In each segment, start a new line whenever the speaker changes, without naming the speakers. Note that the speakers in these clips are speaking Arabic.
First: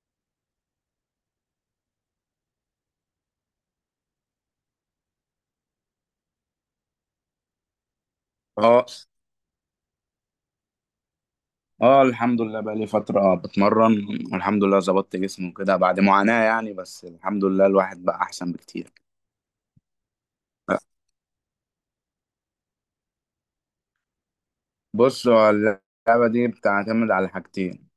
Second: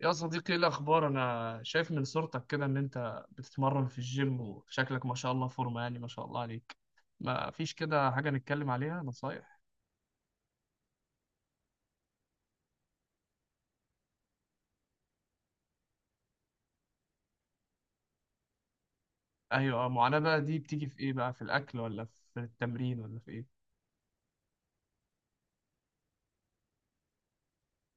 يا صديقي، ايه الاخبار؟ انا شايف من صورتك كده ان انت بتتمرن في الجيم، وشكلك ما شاء الله فورمه، يعني ما شاء الله عليك. ما فيش كده حاجه نتكلم
اه
عليها، نصايح؟
اه الحمد لله بقى لي فترة بتمرن. والحمد لله ظبطت جسمي وكده بعد معاناة، يعني بس الحمد لله الواحد بقى أحسن بكتير.
ايوه معاناه بقى دي بتيجي في ايه؟ بقى في الاكل ولا في التمرين ولا في ايه؟
بص، هو اللعبة دي بتعتمد على حاجتين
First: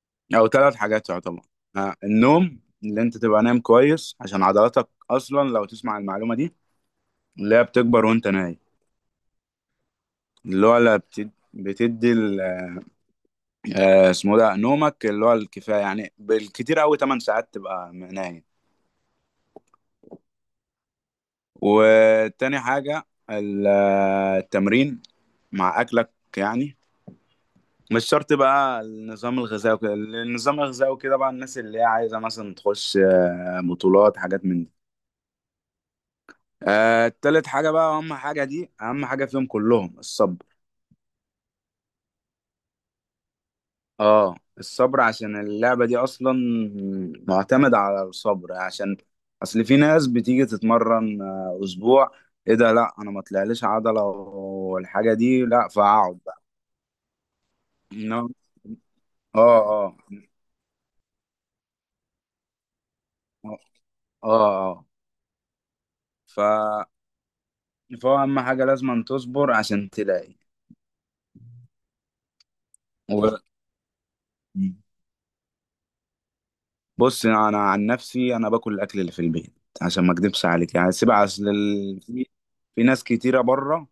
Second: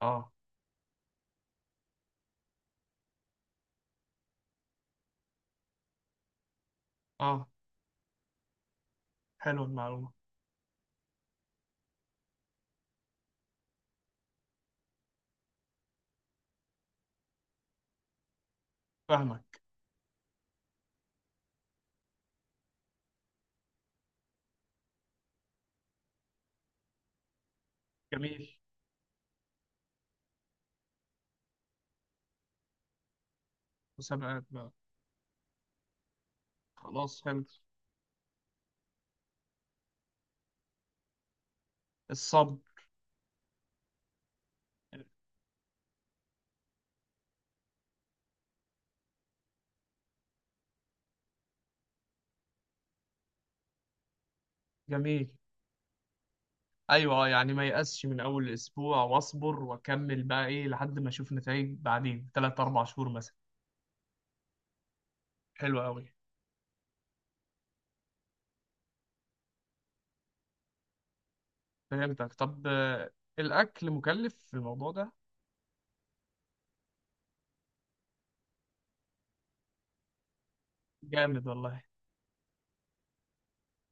اه.
أو ثلاث حاجات يعتبر. النوم اللي أنت تبقى نايم كويس عشان عضلاتك، أصلا لو تسمع المعلومة دي
اه.
اللي هي بتكبر وأنت نايم.
حلو المعلومه.
اللي هو لا بتد- بتدي ال- آه، اسمه ده نومك اللي هو الكفاية، يعني بالكتير أوي 8 ساعات تبقى نايم.
فاهمك.
وتاني حاجة التمرين مع أكلك، يعني مش شرط
جميل.
بقى النظام الغذائي وكده. النظام الغذائي وكده بقى الناس اللي هي عايزة مثلا تخش بطولات،
مسابقات
حاجات من دي.
بقى. خلاص حلو.
تالت حاجة بقى أهم حاجة، دي أهم حاجة فيهم كلهم، الصبر.
الصبر.
اه، الصبر عشان اللعبة دي أصلا معتمدة على الصبر، عشان أصل في ناس بتيجي تتمرن أسبوع، إيه ده؟ لأ، أنا ما طلعليش عضلة والحاجة
جميل.
دي، لأ، فأقعد بقى.
ايوه يعني ما يأسش من
إنما
اول اسبوع،
اه
واصبر
اه
واكمل بقى ايه لحد ما اشوف نتائج بعدين، 3 4 شهور مثلا.
اه اه
حلو قوي.
ف فهو اهم حاجه لازم تصبر عشان تلاقي
فهمتك. طب
و...
الأكل مكلف في الموضوع ده؟
بص، انا عن نفسي انا باكل الاكل اللي في البيت عشان ما اكدبش عليك، يعني سيب.
جامد والله.
في ناس كتيره بره.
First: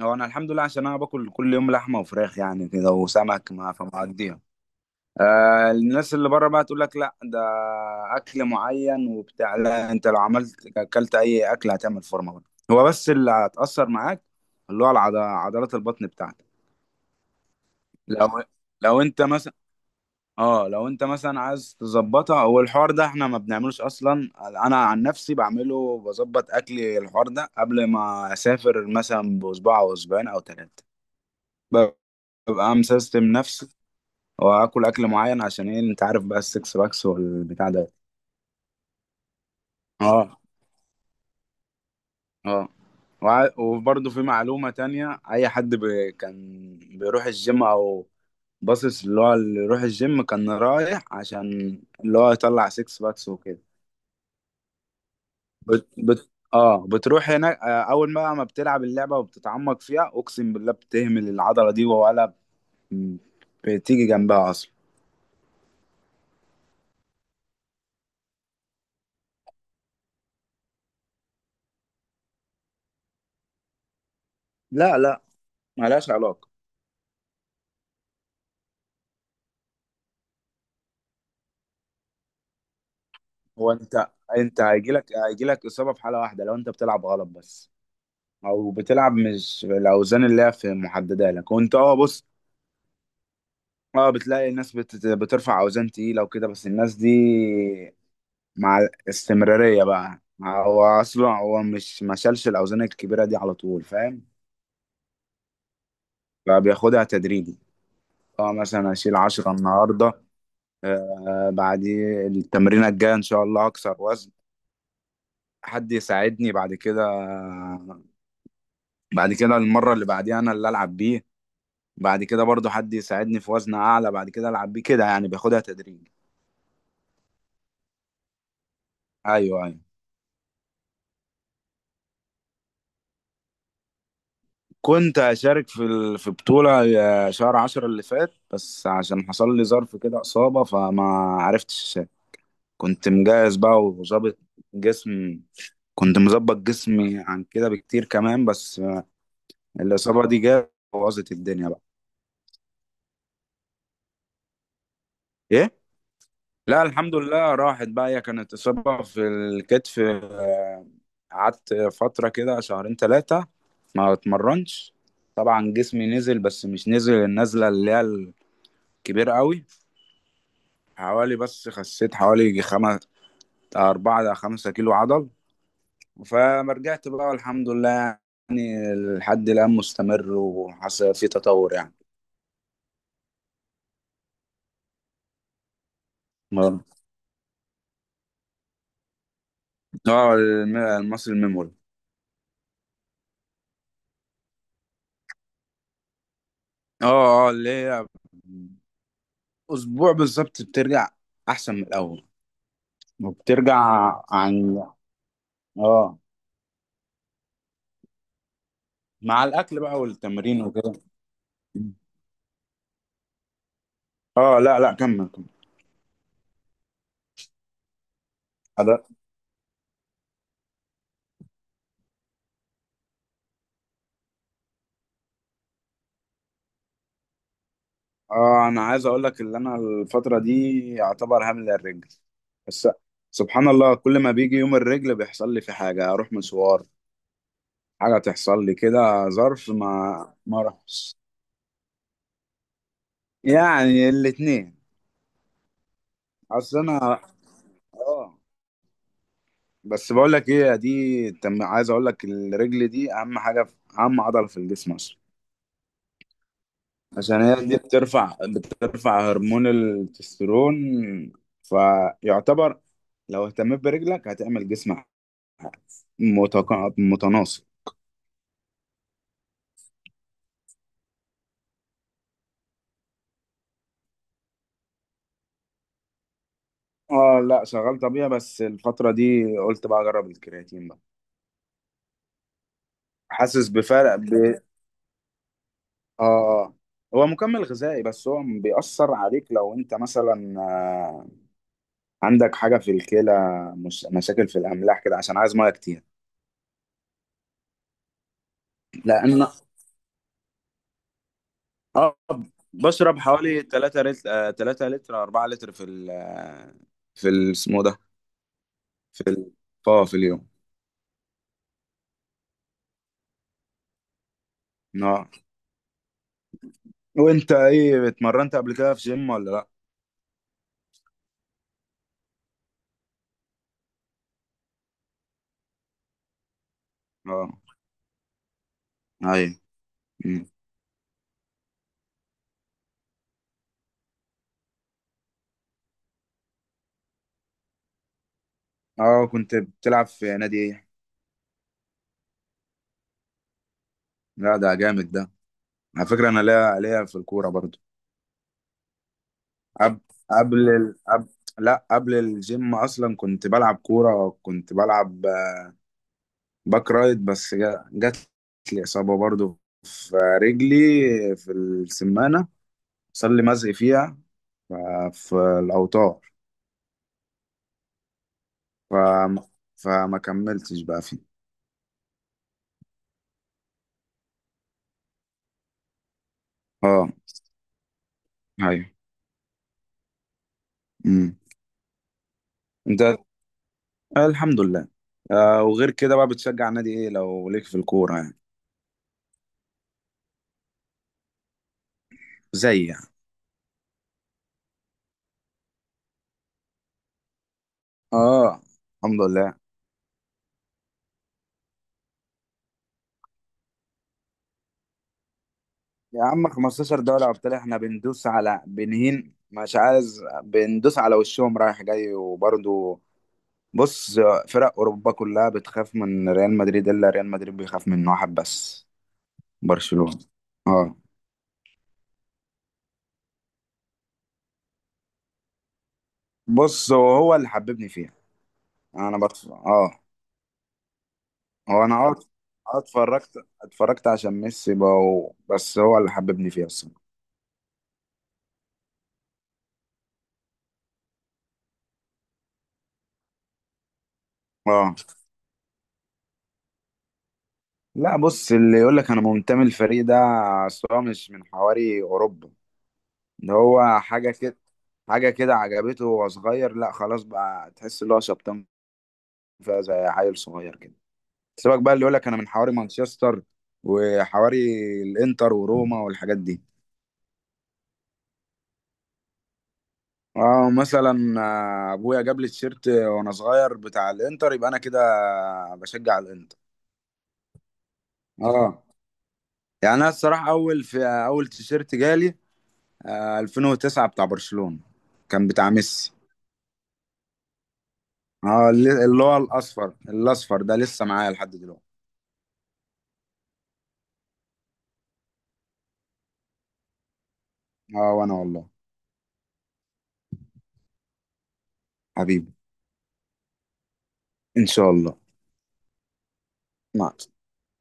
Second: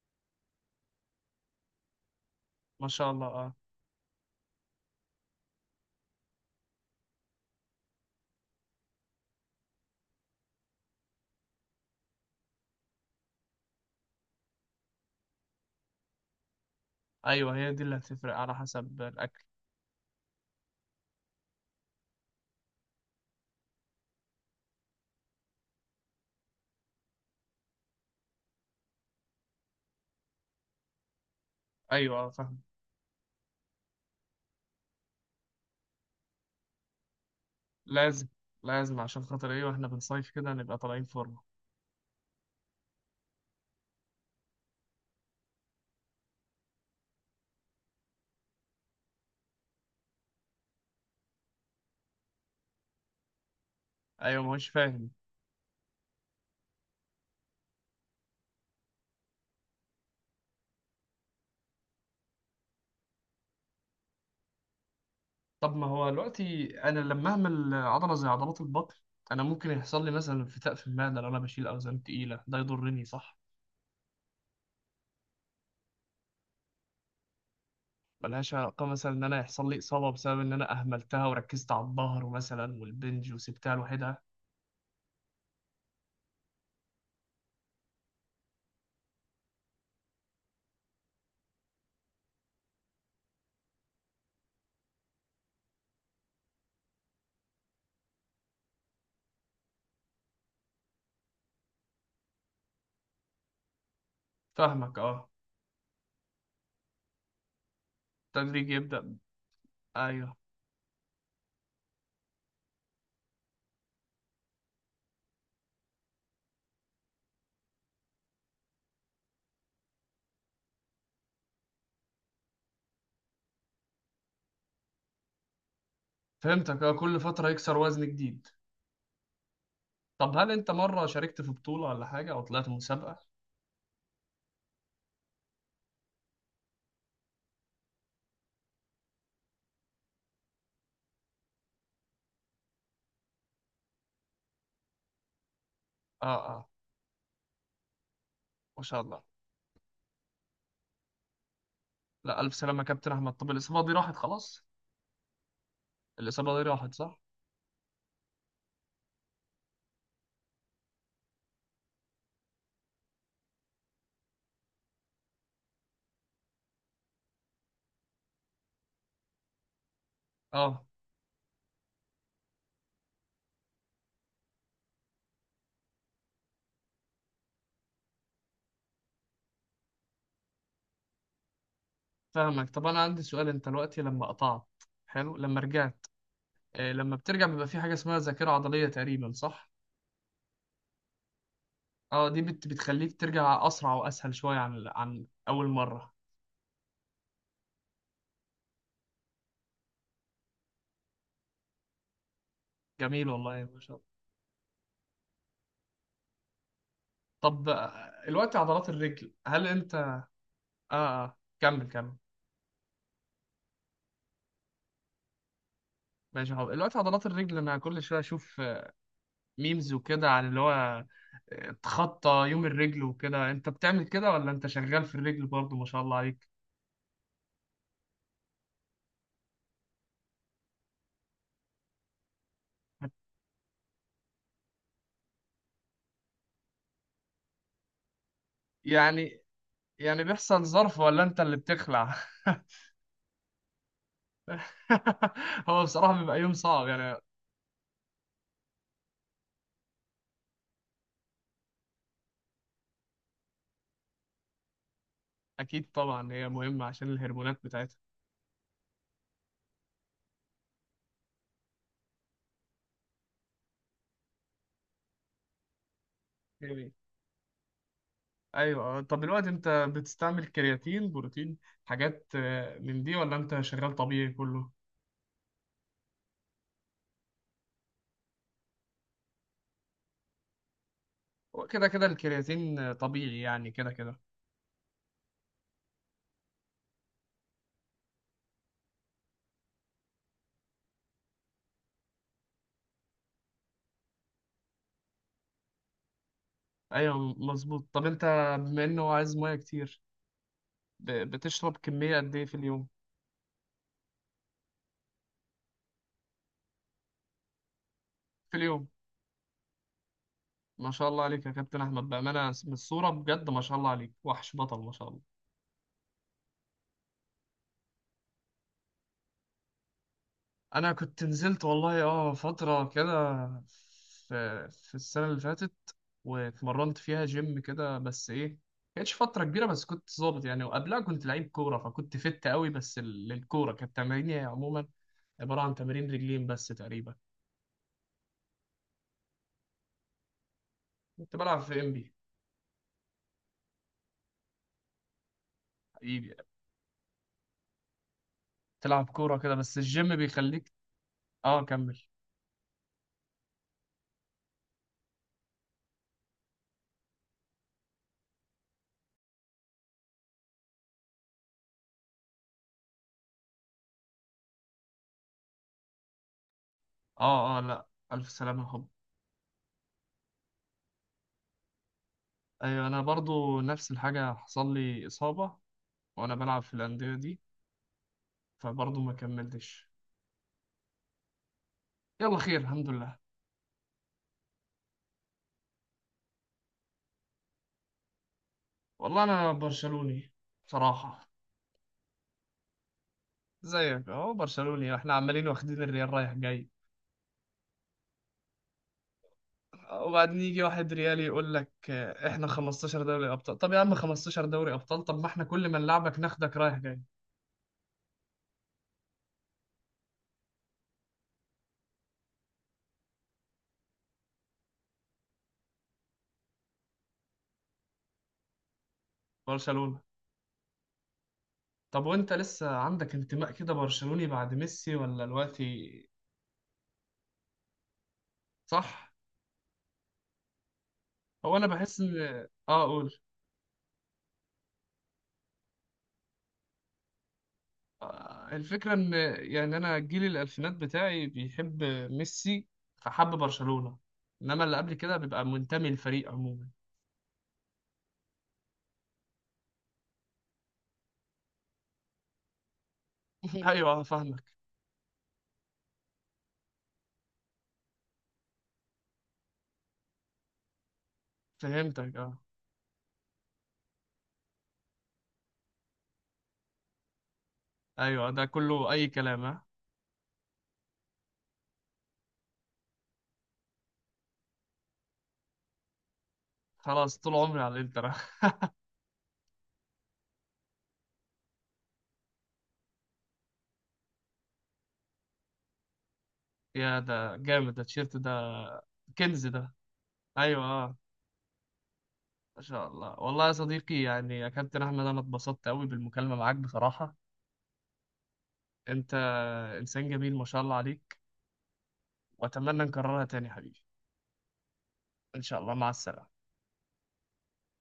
هو انا الحمد لله، عشان انا باكل كل يوم لحمه وفراخ يعني
ما
كده،
شاء الله.
وسمك،
اه.
ما فمقضيها. آه، الناس اللي بره بقى تقول لك لا، ده اكل معين وبتاع. لا، انت لو عملت اكلت اي اكل هتعمل فورمه برضه. هو بس اللي هتاثر معاك عضلات البطن بتاعتك.
أيوه، هي دي اللي
لو
هتفرق على
لو
حسب
انت
الأكل.
مثلا، اه، لو انت مثلا عايز تظبطها، هو الحوار ده احنا ما بنعملوش اصلا. انا عن نفسي بعمله، بظبط اكلي الحوار ده قبل ما اسافر مثلا باسبوع او اسبوعين او ثلاثه،
أيوه فاهم.
ببقى مسيستم نفسي واكل اكل معين عشان ايه؟ انت عارف بقى السكس باكس والبتاع ده.
لازم. لازم عشان خاطر إيه؟ وإحنا بنصيف
اه
كده نبقى طالعين فورمة.
اه وبرضه في معلومة تانية، أي حد كان بيروح الجيم أو باصص، اللي هو اللي يروح الجيم كان رايح عشان اللي هو يطلع سيكس باكس وكده.
أيوه، ما هوش فاهم.
بت... بت... اه بتروح هناك، اول ما بتلعب اللعبه وبتتعمق فيها، اقسم بالله بتهمل العضله دي ولا ب- بتيجي جنبها اصلا.
طب ما هو دلوقتي أنا لما أعمل عضلة زي عضلات البطن، أنا ممكن يحصل لي مثلا انفتاق في المعدة لو أنا بشيل أوزان تقيلة، ده يضرني صح؟
لا، لا، ملهاش علاقه.
ملهاش علاقة مثلا إن أنا يحصل لي إصابة بسبب إن أنا أهملتها وركزت على الظهر مثلا والبنج
هو
وسبتها
انت
لوحدها؟
انت هيجيلك، اصابه في حاله واحده لو انت بتلعب غلط بس، او بتلعب مش الاوزان اللي هي في محدده لك، وانت، اه، بص. اه، بتلاقي الناس بترفع اوزان تقيله وكده، بس الناس دي مع الاستمراريه بقى. هو اصلا هو مش ما شالش الاوزان الكبيره دي على طول، فاهم؟
فاهمك اه.
فبياخدها تدريجي. اه
التدريج
مثلا اشيل
يبدأ.
10 النهارده،
ايوه.
آه، بعديه التمرينه الجايه ان شاء الله اكسر وزن، حد يساعدني. بعد كده، بعد كده المره اللي بعديها انا اللي العب بيه، بعد كده برضو حد يساعدني في وزن اعلى، بعد كده العب بيه كده، يعني بياخدها تدريجي.
فهمتك اه، كل فترة يكسر وزن جديد.
ايوه، ايوه.
طب هل انت مرة شاركت في بطولة ولا حاجة، او طلعت مسابقة؟
كنت اشارك في في بطوله، شهر عشرة اللي فات، بس عشان حصل لي ظرف كده، اصابه، فما عرفتش أشارك. كنت مجهز بقى وظابط جسم، كنت
اه.
مظبط
اه.
جسمي عن كده بكتير كمان،
ما
بس
شاء الله.
الإصابة دي جت بوظت الدنيا بقى.
لا، الف سلامة يا كابتن احمد. طب الاصابة دي راحت خلاص؟
إيه؟
الاصابة دي
لا،
راحت
الحمد
صح؟
لله راحت بقى. هي كانت إصابة في الكتف، قعدت فترة كده شهرين ثلاثة ما اتمرنش. طبعا جسمي نزل، بس مش نزل النزلة اللي هي الكبيرة قوي.
اه
حوالي، بس خسيت حوالي أربعة إلى 5 كيلو عضل. فمرجعت بقى والحمد لله، يعني لحد الآن مستمر وحصل في تطور،
فاهمك. طب انا عندي سؤال، انت دلوقتي لما قطعت، حلو لما رجعت،
يعني.
آه لما بترجع بيبقى في حاجة اسمها ذاكرة عضلية تقريبا صح؟
اه، المصري الميموري.
اه، دي بتخليك ترجع اسرع واسهل شوية عن اول مرة.
اه اه، اللي هي اسبوع بالظبط بترجع احسن من الاول،
جميل والله،
وبترجع
ما شاء الله.
عن، اه،
طب الوقت عضلات الرجل
مع
هل
الاكل
انت
بقى
اه.
والتمرين وكده.
اه كمل كمل.
اه، لا، لا، كمل كمل.
ماشي يا حب. الوقت عضلات الرجل، انا كل شويه اشوف
أنا-
ميمز وكده عن اللي هو تخطى يوم الرجل وكده. انت بتعمل كده ولا انت شغال في الرجل برضه؟ ما شاء الله عليك.
اه، انا عايز اقول لك ان انا الفتره دي يعتبر هامل الرجل بس. سبحان الله، كل ما بيجي يوم الرجل بيحصل لي في حاجه، اروح مشوار، حاجه تحصل لي كده،
يعني،
ظرف، ما
يعني
ما
بيحصل ظرف
اروحش.
ولا انت اللي بتخلع؟
يعني الاتنين.
هو بصراحه بيبقى يوم
اصل
صعب يعني.
انا، اه، بس بقول لك ايه، دي تم. عايز اقول لك الرجل دي اهم حاجه في، اهم عضله في الجسم اصلا.
اكيد طبعا، هي مهمه عشان
عشان
الهرمونات
هي دي
بتاعتها.
بترفع هرمون التستيرون، فيعتبر لو اهتميت برجلك هتعمل جسم
جميل.
متناسق.
ايوه، طب دلوقتي انت بتستعمل كرياتين، بروتين، حاجات من دي، ولا انت شغال طبيعي كله؟
اه، لا، شغال طبيعي، بس الفتره دي قلت بقى اجرب الكرياتين بقى.
هو كده كده الكرياتين طبيعي
حاسس
يعني كده
بفرق.
كده.
ب... اه آه. هو مكمل غذائي، بس هو بيأثر عليك لو انت مثلا عندك حاجة في الكلى، مش... مشاكل في الأملاح كده، عشان عايز مية كتير.
ايوه مظبوط. طب انت، بما انه هو عايز
لأن،
ميه كتير، بتشرب كميه
اه،
قد ايه في اليوم؟
بشرب حوالي 3 لتر، 3 لتر 4 لتر في ال في ال- اسمه ده
في اليوم.
في ال... اه في اليوم.
ما شاء الله عليك يا كابتن احمد، بامانه من الصوره بجد ما شاء الله عليك، وحش بطل ما شاء الله.
اه، وانت ايه، اتمرنت قبل كده في جيم ولا لا؟
انا كنت نزلت والله اه فتره كده، في السنه اللي فاتت، واتمرنت فيها
اه،
جيم كده، بس ايه، كانتش فتره
ايوه.
كبيره، بس كنت ظابط
مم.
يعني. وقبلها كنت لعيب كوره فكنت فت قوي، بس للكوره كانت تماريني عموما عباره عن تمارين رجلين بس تقريبا.
اه، كنت بتلعب في نادي ايه؟
كنت بلعب في ام
لا، ده جامد ده. على فكرة
بي.
انا ليا في الكورة برضو.
تلعب كورة كده بس
قبل
الجيم
قبل
بيخليك.
ال... قبل
اه
لا،
كمل.
قبل الجيم اصلا كنت بلعب كورة، كنت بلعب باك رايت، بس جات لي إصابة برضو في رجلي، في السمانة، صار لي مزق فيها ف- في الأوتار.
اه اه. لا ألف سلامة يا حب.
ف... فما كملتش بقى فيه.
أيوة أنا برضو نفس الحاجة، حصل لي إصابة وأنا بلعب في
اه،
الأندية دي،
ايوه.
فبرضو ما كملتش.
امم
يلا خير الحمد
انت،
لله.
الحمد لله، وغير كده بقى، بتشجع نادي ايه لو ليك في الكورة يعني؟
والله أنا برشلوني بصراحة.
زي، يعني،
زيك أهو برشلوني، احنا عمالين واخدين الريال رايح جاي،
اه، الحمد لله.
وبعدين يجي واحد ريالي يقول لك احنا 15 دوري أبطال. طب يا عم 15 دوري أبطال، طب ما احنا كل ما نلعبك
يا عم،
ناخدك رايح جاي.
15 دوري ابطال، احنا بندوس على بنهين، مش عايز، بندوس على وشهم رايح جاي وبرضه. بص، فرق اوروبا كلها بتخاف من ريال مدريد، الا ريال مدريد بيخاف من واحد بس،
برشلونة.
برشلونة. اه.
طب وانت لسه عندك انتماء كده برشلوني بعد ميسي ولا دلوقتي؟
بص، هو اللي حببني فيها.
صح.
انا بطف... اه
هو انا
هو انا
بحس
اه
ان
آه،
اه اقول
اتفرجت عشان ميسي بقى، بس هو اللي حببني فيها الصراحة.
الفكره ان، يعني انا جيل الالفينات بتاعي بيحب ميسي، فحب برشلونه. انما اللي قبل
اه،
كده بيبقى منتمي للفريق عموما.
لا، بص، اللي يقول لك انا منتمي للفريق ده، أصل هو مش من حواري اوروبا. ده
ايوه
هو حاجة
فاهمك.
كده، حاجة كده عجبته وهو صغير، لا خلاص بقى، تحس ان هو شبطان فيها زي عيل صغير كده. سيبك بقى اللي يقول
فهمتك
لك انا
اه.
من حواري مانشستر، وحواري الانتر وروما والحاجات دي.
ايوه ده كله اي كلام، ها.
اه، مثلا ابويا جاب لي التيشيرت وانا صغير بتاع الانتر، يبقى انا كده بشجع الانتر.
خلاص طول عمري على الانتر.
اه، يعني انا الصراحه، اول، في اول تيشيرت جالي 2009 بتاع برشلونه، كان بتاع ميسي.
يا ده جامد ده، التيشيرت ده
اه، اللي هو
كنز ده.
الاصفر،
ايوه
ده
آه.
لسه معايا لحد دلوقتي.
ما شاء الله والله يا صديقي، يعني يا كابتن احمد، انا اتبسطت قوي بالمكالمة معاك بصراحة.
اه، وانا والله،
انت انسان جميل ما شاء الله عليك،
حبيبي،
واتمنى نكررها تاني يا حبيبي.
ان شاء الله.
ان شاء الله، مع السلامة.
مع